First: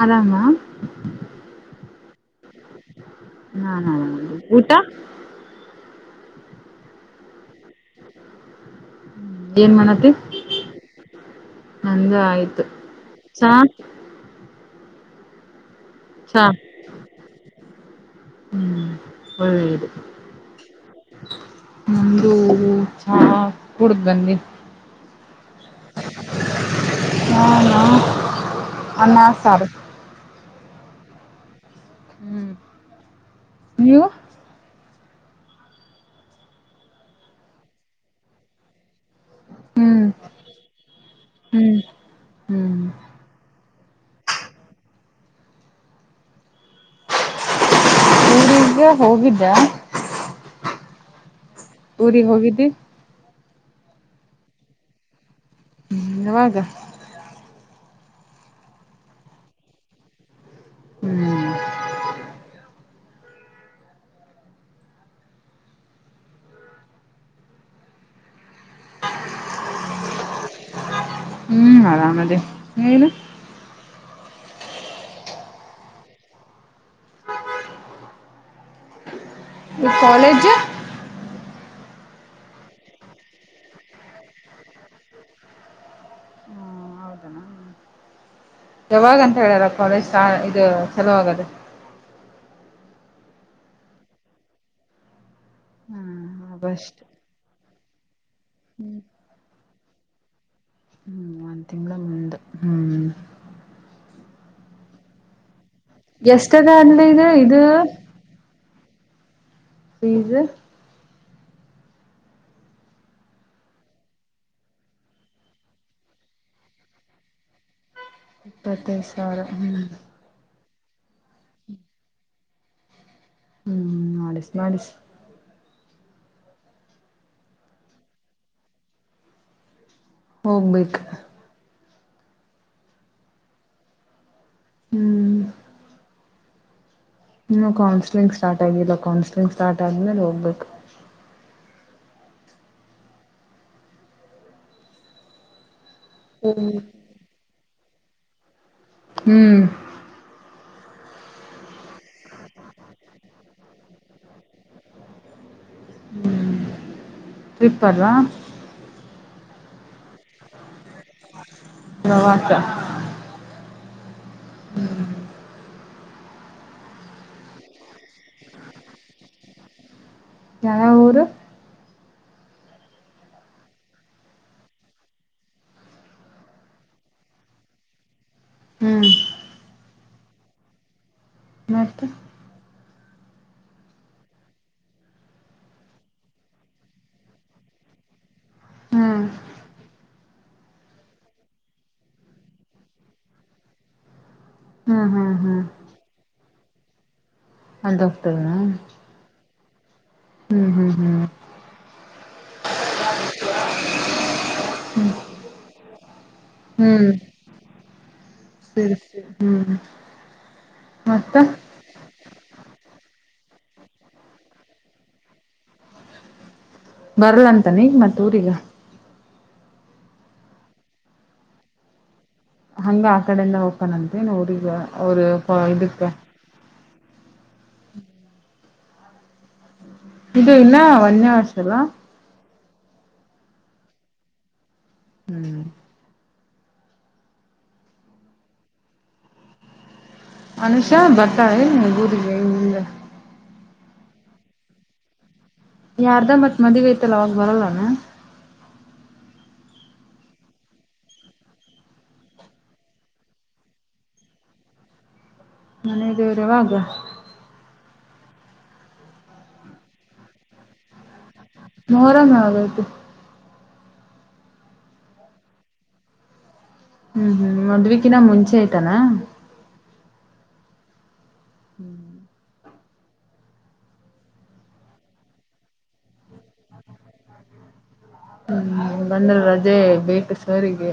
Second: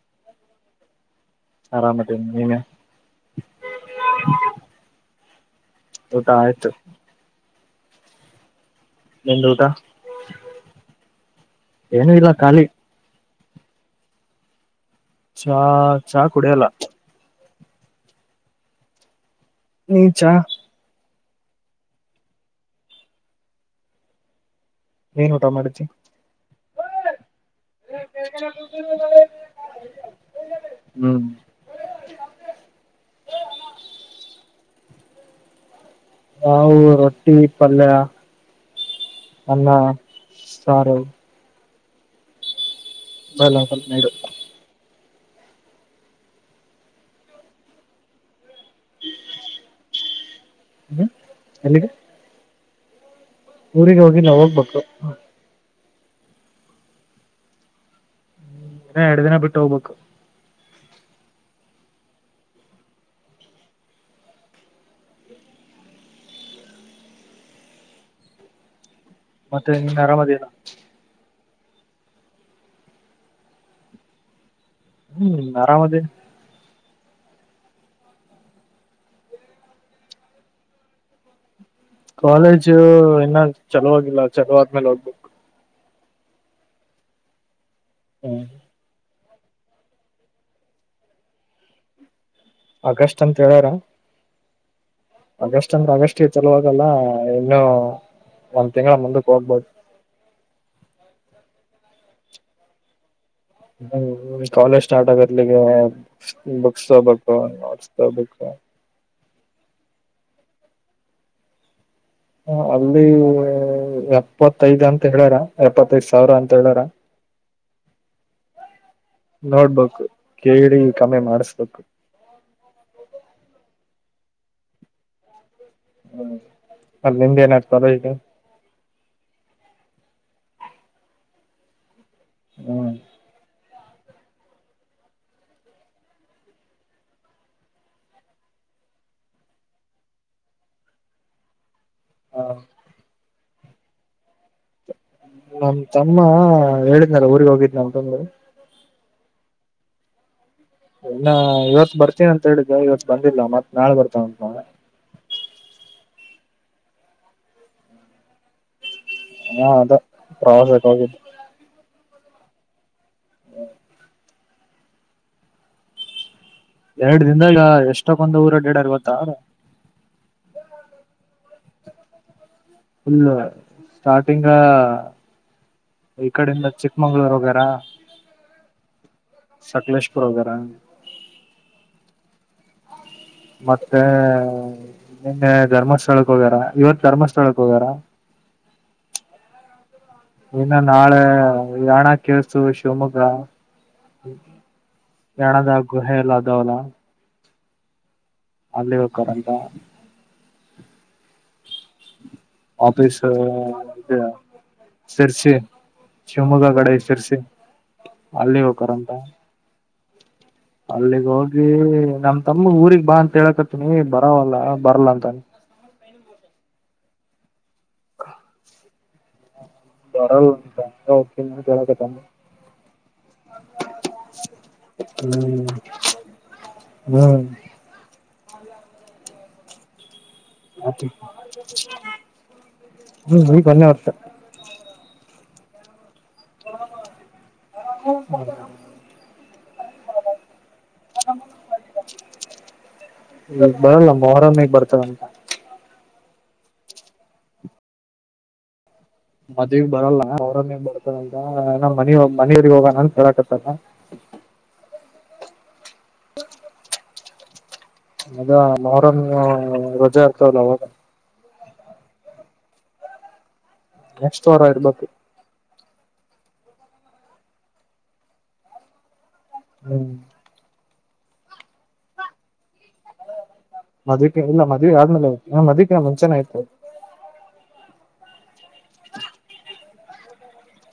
ಹರಮ್. ಆರಾಮಾದಿನಿ ನೀನು. ಹಾ ಹಾ ಊಟ. ಊಟ ಆಯ್ತು. ನಿಂದು ಊಟ ಏನ್ ಮಾಡತಿ ಏನು ನಂದು ಇಲ್ಲ ಆಯ್ತು. ಖಾಲಿ ಚಾ. ಚಾ.. ನೀ ಚಾ ನಂದುು ಚಾ ಕುಡಿದು ಬಂದ್ವಿ. ಏನ್ ಊಟಾ ಮಾಡಿದ್ದಿ. [inaudible] ಅನ್ನ ಸಾರು ಹ್ಮ್. ಹ್ಮ್ ನೀವು. ನಾವು ರೊಟ್ಟಿ ಪಲ್ಯ ಅನ್ನ ಹ್ಮ್ ಸಾರ. ಹ್ಮ್ ಹ್ಮ್ [unintelligible] ಊರಿಗೆ ಹೋಗಿದ್ದ. ಹ್ಮ್ ಎಲ್ಲಿಗೆ. ಊರಿಗೆ ಹೋಗಿದ್ದಿ. ಊರಿಗೆ ಹೋಗಿಲ್ಲ ಹೋಗ್ಬೇಕು. ಯಾವಾಗ. ಇನ್ನ ಎರಡು ದಿನ ಬಿಟ್ಟು ಹೋಗ್ಬೇಕು. ಹ್ಮ್ ಮತ್ತೆ ನಿನ್ ಆರಾಮದಿ. ಹ್ಮ್ ಆರಾಮಾದಿನಿ ನೀನು. ಹ್ಮ್ ಆರಾಮದಿ. ಈ ಕಾಲೇಜ್. ಕಾಲೇಜು ಇನ್ನ ಚಲೋಹಾಗಿಲ್ಲ ಚಲೋದ್ಮೇಲೆ ಹೋಗಬೇಕು. ಹ್ಮ್ ಯಾವಾಗ ಅಂತ ಹೇಳ್ಯಲ್ಲ ಕಾಲೇಜ್ ಇದು ಚಲೋವಾಗದು. ಆಗಸ್ಟ್ ಅಂತ ಹೇಳಾರ. ಆಗಸ್ಟ್ ಅಂದ್ರೆ ಹಾ ಆಗಸ್ಟ್ಗೆ ಚಲೋಹಗಲ್ಲ ಆಗಸ್ಟ್ ಇನ್ನುೂ ಒಂದ್ ತಿಂಗಳ ಹ್ಮ್ ಮುಂದಕ್ಕೆ ಹೋಗ್ಬೋದು ಹ್ಮ್ ಒಂದ್ ತಿಂಗಳು ಮುಂದು ಹ್ಮ್. ಹ್ಮ್ ಕಾಲೇಜ್ ಸ್ಟಾರ್ಟ್ ಆಗತ್ಲಿಗೆ ಎಷ್ಟದ ಬುಕ್ಸ್ ಅಂದ ಇದು ತಕೊಬೇಕು ಇದು ನೋಟ್ಸ್ ತೊಕೊಬೇಕು. ಪೀಜೂ ಹ ಅಲ್ಲಿ ಎಪ್ಪತ್ತೈದ್ ಅಂತ ಹೇಳ್ಯಾರ ಎಪ್ಪತ್ತೈದ್ ಸಾವಿರ ಅಂತ ಹೇಳಾರ. ಎಪ್ಪತ್ತ್ ನೋಡ್ಬೇಕು ಕೇಳಿ ಕಮ್ಮಿ ಮಾಡಸ್ಬೇಕು. ಹ್ಮ್ ಮಾಡಿಸ್ ಮಾಡಸಿ ಹ್ಮ ಅಲ್ಲಿ ನಿಮ್ದ್ ಏನಾದ್ರೂ ತಲೆ ಇದ್ದೀಯಾ. ಹೋಗ್ಬೇಕ್ ಹ್ಮ್ ಹ್ಮ್ ಇನ್ನು ಕೌನ್ಸಿಲಿಂಗ್ ಸ್ಟಾರ್ಟ್ ಆಗಿಲ್ಲ ಕೌನ್ಸಿಲಿಂಗ್ ಸ್ಟಾರ್ಟ್ ಆದ್ಮೇಲೆ ಹೋಗ್ಬೇಕು. ಹ್ಮ ನಮ್ ತಮ್ಮ ಹ್ಮ್ ಹೇಳಿದ್ನಲ್ಲ ಊರಿಗೆ ಹೋಗಿದ್ ಅಂತ‌ ಹೇಳಿ. ಹ್ಮ್ ಇನ್ನ ಇವತ್ತು ಬರ್ತೀನ ಅಂತ ಹೇಳಿದೆ ಇವತ್ ಬಂದಿಲ್ಲ ಮತ್ ನಾಳೆ ಬರ್ತಾನಂತ ಹ್ಮ ಟ್ರಿಪ್ಪ್ ಅಲ್ಲ ಹಾ ಅದೇ ಪ್ರವಾಸಕ್ಕೆ ಹೋಗಿದ್ ಹ ಆತ [unintelligible] ಹ್ಮ್ ಎರಡ್ ದಿನದಾಗ ಎಷ್ಟಕ್ಕೊಂದು ಊರು ಆಡ್ಯಾರ್ ಗೊತ್ತ. ಯಾವೇವ್ ಊರು ಪುಲ್ ಸ್ಟಾರ್ಟಿಂಗ್ ಈ ಕಡಿಂದ ಚಿಕ್ಕಮಂಗಳೂರು ಹೊಗ್ಯಾರಾ ಹ್ಮ್ ಸಕಲೇಶಪುರ ಹೋಗ್ಯಾರ. ಮತ್ತೆ ಮತ್ತೆ ನಿನ್ನೆ ಧರ್ಮಸ್ಥಳಕ್ಕೆ ಹೋಗ್ಯಾರ ಇವತ್ ಧರ್ಮಸ್ಥಳಕ್ ಹೋಗ್ಯಾರ. ಹ್ಮ್ ಇನ್ನ ನಾಳೆ ಯಾಣ ಕೇಳಸ್ತೂ ಶಿವಮೊಗ್ಗ ಹ್ಮ್ ಹ್ಮ್ ಹ್ಮ್ ಯಾಣದಾಗ ಗುಹೆ ಎಲ್ಲ ಅದಾವಲ್ಲ. ಅಂತ ಹೋಗತನಾ [unintelligible] ಕಂತ [unintelligible] ಹ್ಮ್ ಆಫೀಸ್ಸೂ ಸೇರಸಿ ಶಿವಮೊಗ್ಗ ಕಡೆ ಹ್ಮ್ ಸಿರಸೀ ಅಲ್ಲಿ ಸರಿ ಹೋಗರಂತ ಸರಿ ಹ್ಮ್ ಅಲ್ಲಿಗ್ ಮತ್ತ ಹೋಗಿ ನಮ್ ತಮ್ಮ ಊರಿಗ್ ಬಾ ಅಂತ ಹೇಳಕತ್ತಿನಿ ಬರಾವವಲ್ಲ ಬರಲ್ವ ಅಂತ ಬರಲ್ಲ ಅಂತ ನೀ ಮತ್ ಊರಿಗ ಬರಲ್ಲಂತೆ ಸುಮ್ಮನೆ ಕೇಳಕತ್ತಾನ ಹಂಗೆ ಆ ಕಡೆಯಿಂದ‌ ಹೋಗತ್ತಾನೆ ಅಂತೇನ್ ಹುಡುಗಿ ಅವರು ಹ್ಮ್ ಇದಕ್ಕ. ಹ್ಮ್ ಅೌದಾ [unintelligible] ಇದು ಇನ್ನ ವನ್ಯವಾಸ ಅಲ್ಲ ಹ್ಮ್ ಮೂಯಿಕ್ಕಿ ಒಂದನೇ ವರ್ಷ ಹ್ಮ್ ಹ್ಮ [unintelligible] ಅನುಷಾ ಬರ್ತಳೆನ್ ಊರಿಗೆ ಇನೊಂದ್ ಇವಾಗ ಬರಲ್ಲ ಮೊಹರಾಮ್ಗೆ ಬರ್ತಳಂತೆ. ಯಾರ್ದ ಮತ್ ಮದ್ವಿಯತಲ್ಲ ಅವಾಗ ಬರಲ್ಲಾನ ಮದ್ವಿ ಬರಲ್ಲ ಅವರನ್ನೇಗ್ ಬರ್ತದಂತ ಅಲ್ಲ ಮನೆಯವಿಗೆ ಹೋಗಣಂತ ಹೇಳಾಕತ್ತಾನ ಮನೆ ದೇವರ ಯಾವಾಗ ಅದ ಮೊಹರಂ ರಜಾ ಇರ್ತವಲ್ಲ ಅವಾಗ ಮೊಹರಂ ಯಾವಾಗ ಐತಿ ನೆಕ್ಸ್ಟವಾರ ಇರ್ಬೇಕ ಹ್ಮ್ ಹ್ಮ್ ಮದ್ವಿಕಿನ ಮುಂಚೆ ಐತನ ಹ್ಮ್ ಹ್ಮ್ ಮದ್ವಿ ಕಿ ಇಲ್ಲಾ ಮದುವೆ ಆದ್ಮೇಲೆ ಮದ್ವಿಕಿನ ಮುಂಚೆನ ಇತ್ತು ಹ್ಮ್ ಬಂದ್ರ ರಜೆ ಬೇಕು ಸರಿಗೆ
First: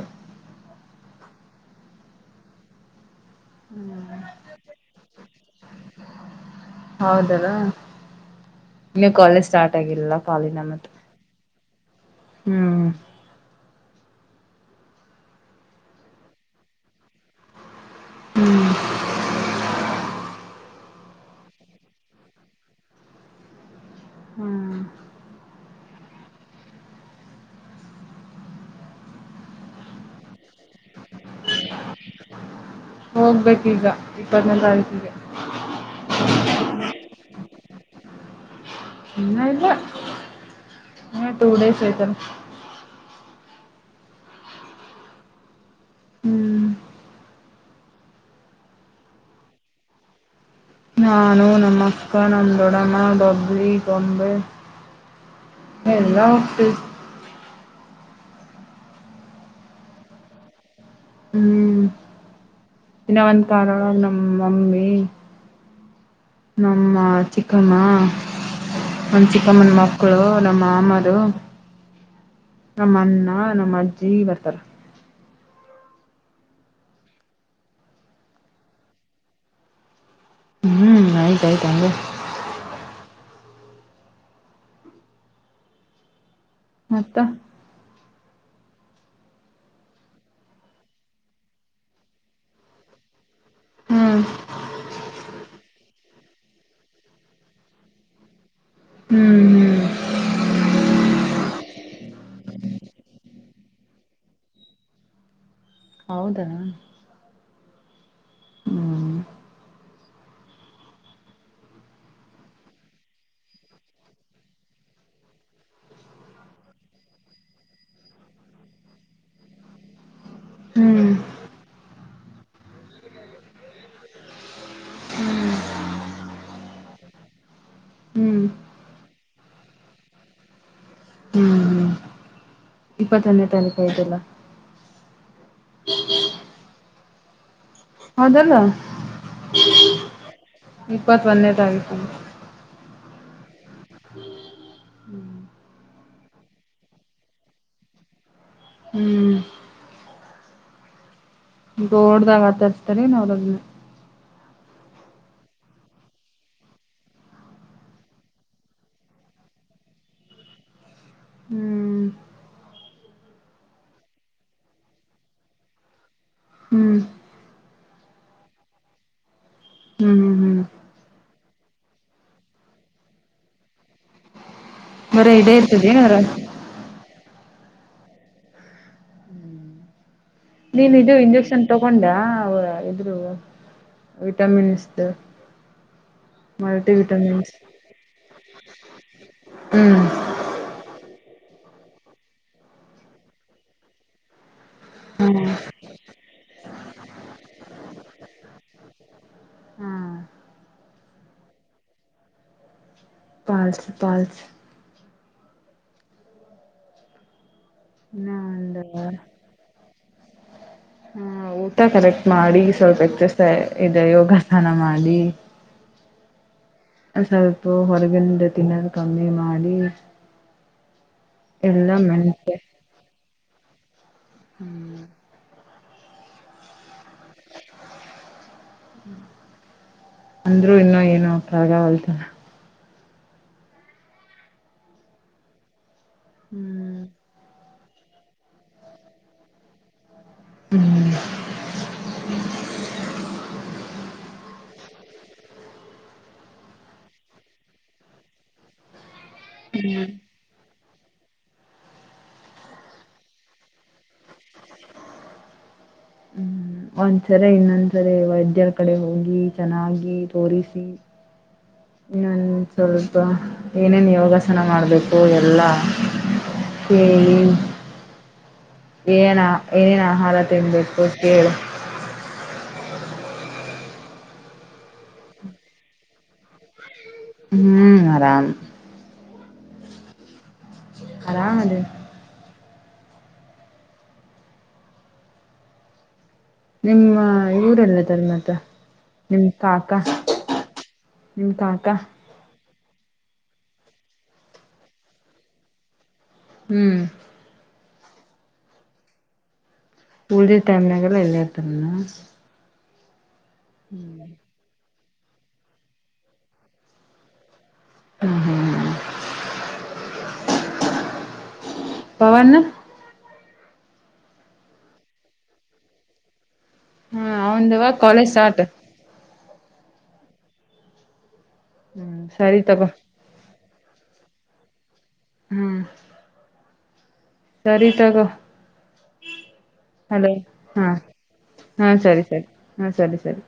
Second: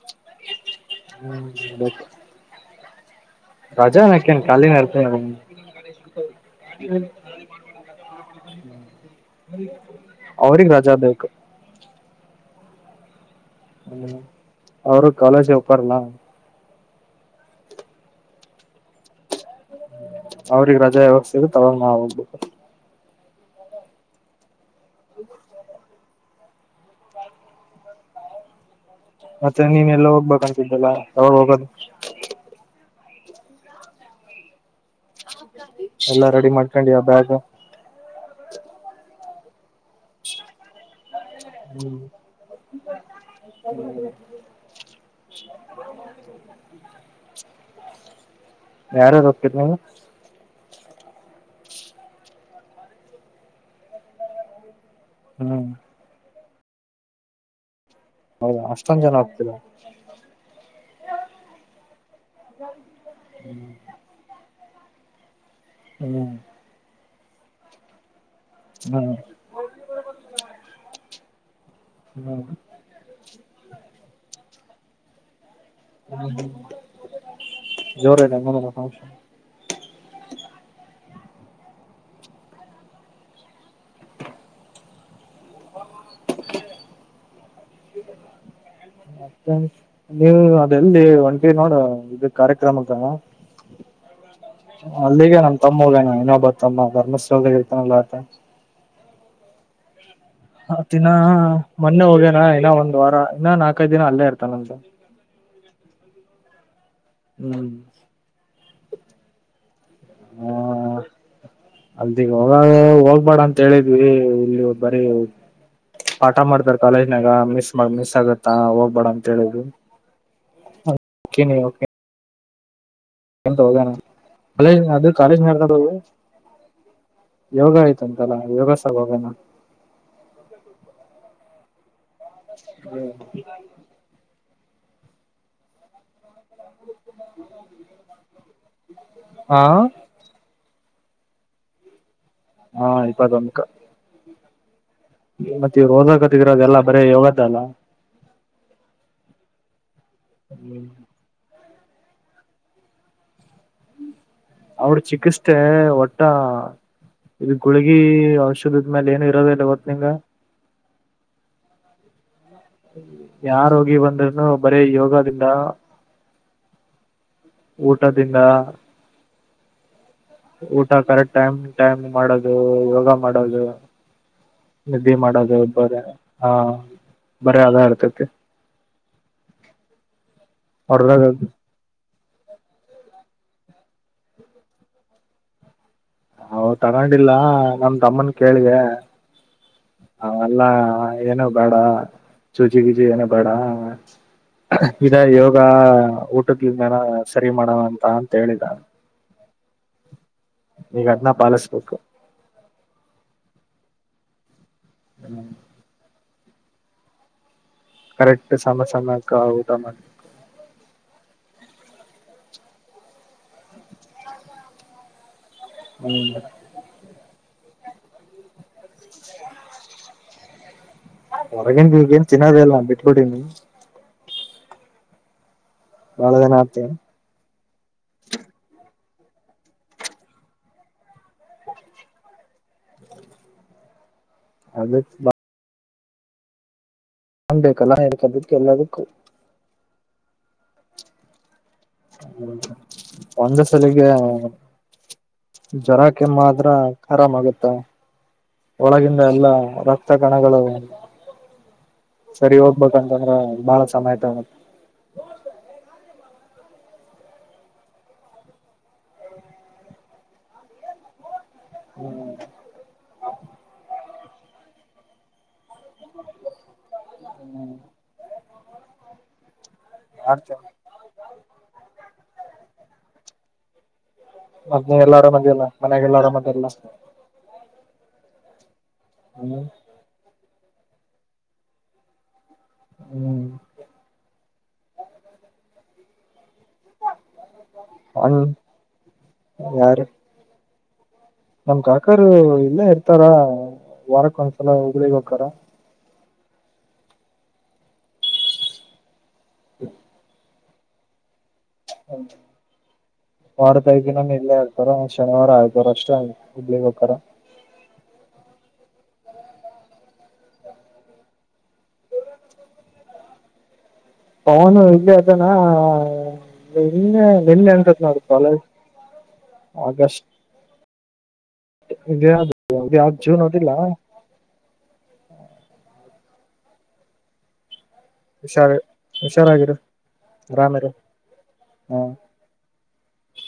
ಹ್ಮ್ ಬೇಕ್ ರಜಾಅನ್ನಕಾ ಏನ್ ಖಾಲಿನ ಇರ್ತ ಹೌದನ [inaudible] ಇನ್ನು ಕಾಲೇಜ್ ಸ್ಟಾರ್ಟ್ ಆಗಿಲ್ಲಿಲ್ಲ ಕಾಲಿನ ಅವ್ರಿಗ್ ಮತ್ತ ರಜಾ ಬೇಕು ಹ್ಮ್ ಹ್ಮ ಅವರು ಕಾಲೇಜಿಗೆ ಹೊಕ್ಕರಲ್ಲ ಹ್ಮ್ [unintelligible] ಅವ್ರಿಗೆ ರಜಾ ಯಾವಾಗ್ ಸಿಗತ್ತ ಅವಾಗ್ ನಾ ಹೋಗ್ಬೇಕು ಹ್ಮ್ [unintelligible] ಮತ್ತೆ ನೀನ ಎಲ್ಲ ಹೋಗ್ಬೇಕಂತಿದ್ದಲ್ಲ ಯಾವಾಗ ಹೋಗದು ಹೋಗಬೇಕ್ ಈಗ ಇಪ್ಪತ್ತನೇ ತಾರೀಕಿಗೆ [inaudible] ಎಲ್ಲಾ ರೆಡಿ ಮಾಡ್ಕೊಂಡಿಯಾ ಬ್ಯಾಗ್ ಇನ್ನ ಇಲ್ಲ [inaudible] ಇನ್ನ ಟೂ ಡೇಸ ಐತನ ಇಕ್ಕಡೆದ ಹ್ಮ್ ಯಾರ್ಯಾರ್ ಹೊಕ್ಕಿರಿ ನೀವು ನಾನುನಮ್ಮ ಅಕ್ಕಾ ನಮ್ಮ ದೊಡಮ್ಮ ಡಬ್ಲಿ ಗೊಂಬೆ ಹ್ಮ್ ಎಲ್ಲ [unintelligible] ಹೌದಾ ಅಷ್ಟೊಂದ ಜನ ಹೋಗತೀರಾ ಹ್ಮ್ [inaudible] ಇನ್ನ ಒಂದ ಕಾರ ಒಳಗ ನಮ್ಮ ಮಮ್ಮಿ ಹ್ಮ ನಮ್ಮ ಚಿಕ್ಕಮ್ಮ [inaudible] ಹ್ಮ್ ನಮ್ಮ ಚಿ ಚಿಕ್ಕಮ್ಮನ ಮಕ್ಕಳು ನಮ್ಮ ಮಾಮರು ಹ್ಮ ನಮ್ಮ ಅಣ್ಣ ನಮ್ಮ ಅಜ್ಜಿ ಬರ್ತಾರ ಹ್ಮ್ ಹ್ಮ್ [inaudible] ಜೋರ ಇದೆ ಹಂಗಾರ ಫಂಕ್ಷನ್ ಹ್ಮ್ ಐತೆ ಐತೆ ಹಂಗೆ [unintelligible] ಮತ್ತ [inaudible] ಮತ್ತ ನೀವು ಅದೆಲ್ಲಿ ಒಂಟಿ ನೋಡ ಇದ ಕಾರ್ಯಕ್ರಮಕ್ಕ ಹ್ಮ್ ಹ್ಮ್ [inaudible] ಅಲ್ಲಿಗೆ ನಮ್ಮ ತಮ್ಮ ಹೋಗೇನ ಇನ್ನೊಬ್ಬ ತಮ್ಮ ಧರ್ಮಸ್ಥಳದಾಗ ಇರ್ತಾನಲ್ಲ ಆತ ಹ್ಮ್ ಹ್ಮ್ [unintelligible] ಆತ್ತಿನಾ ಮೊನ್ನೆ ಹೋಗ್ಯನಾ ಇನ್ನ ಒಂದ್ ವಾರ ಇನ್ನ ನಾಲ್ಕೈದು ದಿನ ಅಲ್ಲೇ ಇರ್ತಾನಂತ. ಹೌದಾ. ಹ್ಮ್ ಹ್ಮ್ ಹ್ಮ ಹೋಗ ಹೋಗ್ಬೇಡ ಅಂತ ಹೇಳಿದ್ವಿ ಇಲ್ಲಿ ಬರೀ. ಪಾಠ ಮಾಡ್ತಾರ ಕಾಲೇಜ್ನಾಗ ಮಿಸ್ ಮಾಡ ಮಿಸ್ ಆಗತ್ತಾ ಹೋಗ್ಬೇಡ ಅಂತ ಹೇಳಿದ್ವಿ. ಹ್ಮ್ [unintelligible] ಅಂತ ಹೋಗೋಣ ಕಾಲೇಜ್ ಹ್ಮ್ ಕಾಲೇಜ್ ಹ್ಮ್ ನದ ಯೋಗ ಆಯ್ತು ಹ್ಮ್ ಯೋಗ ಸಲುವಾಗಿ. ಹ್ಮ್ ಹ್ಮ್ ಇಪ್ಪತ್ತ ಒಂದನೇ ತಾರೀಕು ಆಯ್ತಲ್ಲ. [inaudible] ಹೌದಲ್ಲ ಹಾ ಇಪ್ಪತ್ ಒಂದೇ ತಾರೀಕು. ಹಾ ಇಪ್ಪತು ಒಂದಕ್ಕ. [inaudible] ಮತ್ತೆ ಇವ್ರು ಓದಾಕತಿರಲ್ಲ ಬರೀ ಯೋಗದಲ್ಲ. ಹ್ಮ್ [inaudible] ದೋಡ್ದಾಗ ಆಚರಿಸುತ್ತಾರೆ. ಅವ್ರ ಚಿಕಿತ್ಸೆಒಟ. ಇದು ಗುಳಗಿ ಔಷಧದ ಮೇಲೆ ಏನು ಇರೋದ ಇಲ್ಲ ಗೊತ್ತಾ ನಿನಗ. ಹ್ಮ್. ಯಾವ ರೋಗಿ ಬಂದ್ರ್ನು ಬರೀ ಯೋಗದಿಂದ. ಹ್ಮ್ ಊಟದಿಂದ. ಹ್ಮ ಹ್ಮ ಹ್ಮ್ ಊಟ ಕರೆಕ್ಟ್ ಟೈಮ್ ಟೈಮ್ ಮಾಡೋದು ಯೋಗ ಮಾಡೋದು. ನಿದ್ದಿ ಬರೇ ಇದೇ ಮಾಡೋದು ಇರ್ತದೆ ಒಬ್ಬರೇ ಏನಾರ ಹಾ. ಬರೀ ಅದೇ [unintelligible] ನೀನ್ ಇದು ಇಂಜೆಕ್ಷನ್ ತಗೊಂಡ ಇದ್ರು ವಿಟಮಿನ್ಸ್. ಹ ಮಲ್ಟಿ ತಗೊಂಡಿಲ್ಲ ವಿಟಮಿನ್ಸ್ ನಮ ತಮ್ಮನ್ ಕೇಳಿದೆ. ಹ್ಮ್ ಎಲ್ಲಾ ಏನು ಬೇಡ ಚುಜಿಗಿಜಿ ಏನು ಬೇಡ. ಇದ ಯೋಗ ಊಟದಿಂದನ ಸರಿ ಮಾಡೋಣ ಅಂತ ಅಂತ ಹೇಳಿದ. ಹಾ ಈಗ ಅದ್ನ ಪಾಲಿಸ್ಬೇಕು. ಪಾಲಿಸು ಪಾಲಿಸು. [inaudible] ಇನ್ನ ಕರೆಕ್ಟ್ ಒಂದು ಸಮ ಸಮಯಕ್ಕೆ ಊಟ ಮಾಡಿ ಹ್ಮ ಊಟ ಕರೆಕ್ಟ್ ಮಾಡಿ ಸ್ವಲ್ಪ ಎಕ್ಸರ್ಸೈಜ್ ಇದೆ ಯೋಗಾಸನ ಮಾಡಿ. ಹ್ಮ್ ಸ್ವಲ್ಪ ಹೊರಗಿನಿಂದ ತಿನ್ನೋದು ಕಮ್ಮಿ ಮಾಡಿ. ಎಲ್ಲ ಹೊರಗಿಂದು ಇವಾಗೇನು ಮೆಂತೆ ತಿನ್ನೋದೋ ಇಲ್ಲ ಬಿಟ್ಟುಬಿಟ್ಟಿದ್ನಿ. [inaudible] ಬಹಳ ದಿನ ಆಯ್ತು. ಅಂದ್ರರು ಇನ್ನ ಏನು [unintelligible] ಅದೇ. [unintelligible] ಹ್ಮ್. ಬೇಕಲ್ಲ [unintelligible] ಎಲ್ಲದುಕ್ಕೂ. ಹ್ಮ್ ಹ ಒಂದೆ ಸಲಿಗೆ. ಜ್ವರ ಕೆಮ್ಮ ಆದ್ರ ಆರಾಮ ಆಗತ್ತ ಒಳಗಿಂದ ಎಲ್ಲಾ. ಹ್ಮ್ ರಕ್ತ ಕಣಗಳು ಸರಿ ಹೋಗ್ಬೇಕಂತಂದ್ರ ಬಾಳ ಸಮಯತಗತ್ತ. ಹ್ಮ್ ಒಂದ್ಸರೆ ಇನ್ನೊಂದ್ಸರೆ ವೈದ್ಯರ ಕಡೆ ಹೋಗಿ ಚೆನ್ನಾಗಿ ತೋರಿಸಿ. ಹ್ಮ್ ಇನ್ನೊಂದು ಸ್ವಲ್ಪ ಏನೇನು ಯೋಗಾಸನ ಮಾಡ್ಬೇಕು ಎಲ್ಲಾ. ಕೇಳಿ ಏನ್ ಏನೇನ್ ಆಹಾರ ಮಾಡ್ತೇನೆ ತಿನ್ಬೇಕು ಕೇಳ. ಮತ್ತೆನ್ ಎಲ್ಲಾ ಆರಮ್ ಅದಿಯಲ್ಲ ಮನೆಯಾಗ ಎಲ್ಲಾ ಆರಮ್ ಅದಲ್ಲ. ಹ್ಮ್ ಆರಾಮ್. ಅಣ್ಣರ್. ಆರಾಮ ಅದಿವಿ. ಹ್ಮ್ ನಿಮ್ಮ ಇವರೆಲ್ಲದಾರ ಹಂಗ್ ಮತ್ತ ನಿಮ್ ಕಾಕಾ. ಯಾರು ನಮ್ ಕಾಕರು ಇಲ್ಲೆ ಇರ್ತಾರ ವಾರಕ್ಕ ಒಂದ್ಸಲ ಹುಬ್ಬ್ಳಿಗ್ ಹೋಕ್ಕಾರ. ಹ್ಮ್ ಹ್ಮ ಉಲ್ದಿ ಟೈಮ್ನಾಗೆಲ್ಲ ಎಲ್ಲೇ ಇರ್ತಾರೇನ. ವಾರಕ್ ಐದ್ ದಿನನು ಇಲ್ಲೇ ಇರ್ತಾರ ಶನಿವಾರ ಐತರ್ ಅಷ್ಟೇ ಹುಬ್ಬ್ಳಿಗ್ ಹೊಕ್ಕಾರ. ಹ್ಮ್ ಹ್ಮ್ ಹ್ಮ ಪವನ್. ಪವನ್ ಇಲ್ಲೆ ಅದಾನ ನಿನ್ನೆ ಹ್ಮ ನಿನ್ನೆ ಅವಂದವ ಅನ್ಸತ್ ನೋಡ ಕಾಲೇಜ್. ಸ್ಟಾರ್ಟ್ ಆಗಸ್ಟ್ ಹ್ಮ್ ಸರಿ ತಗೋ [unintelligible] ಜೂನ್ ಓದಿಲ್ಲ. ಹ್ಮ್ ಸರಿ ತಗೋ. ಹುಷಾರ್ ಹುಷಾರಾಗಿರು ಹಲೋ ಹಾ ಆರಾಮಿರು ಹಾ ಸರಿ ಸರಿ. ಹ್ಮ ಸರಿ ಸರಿ.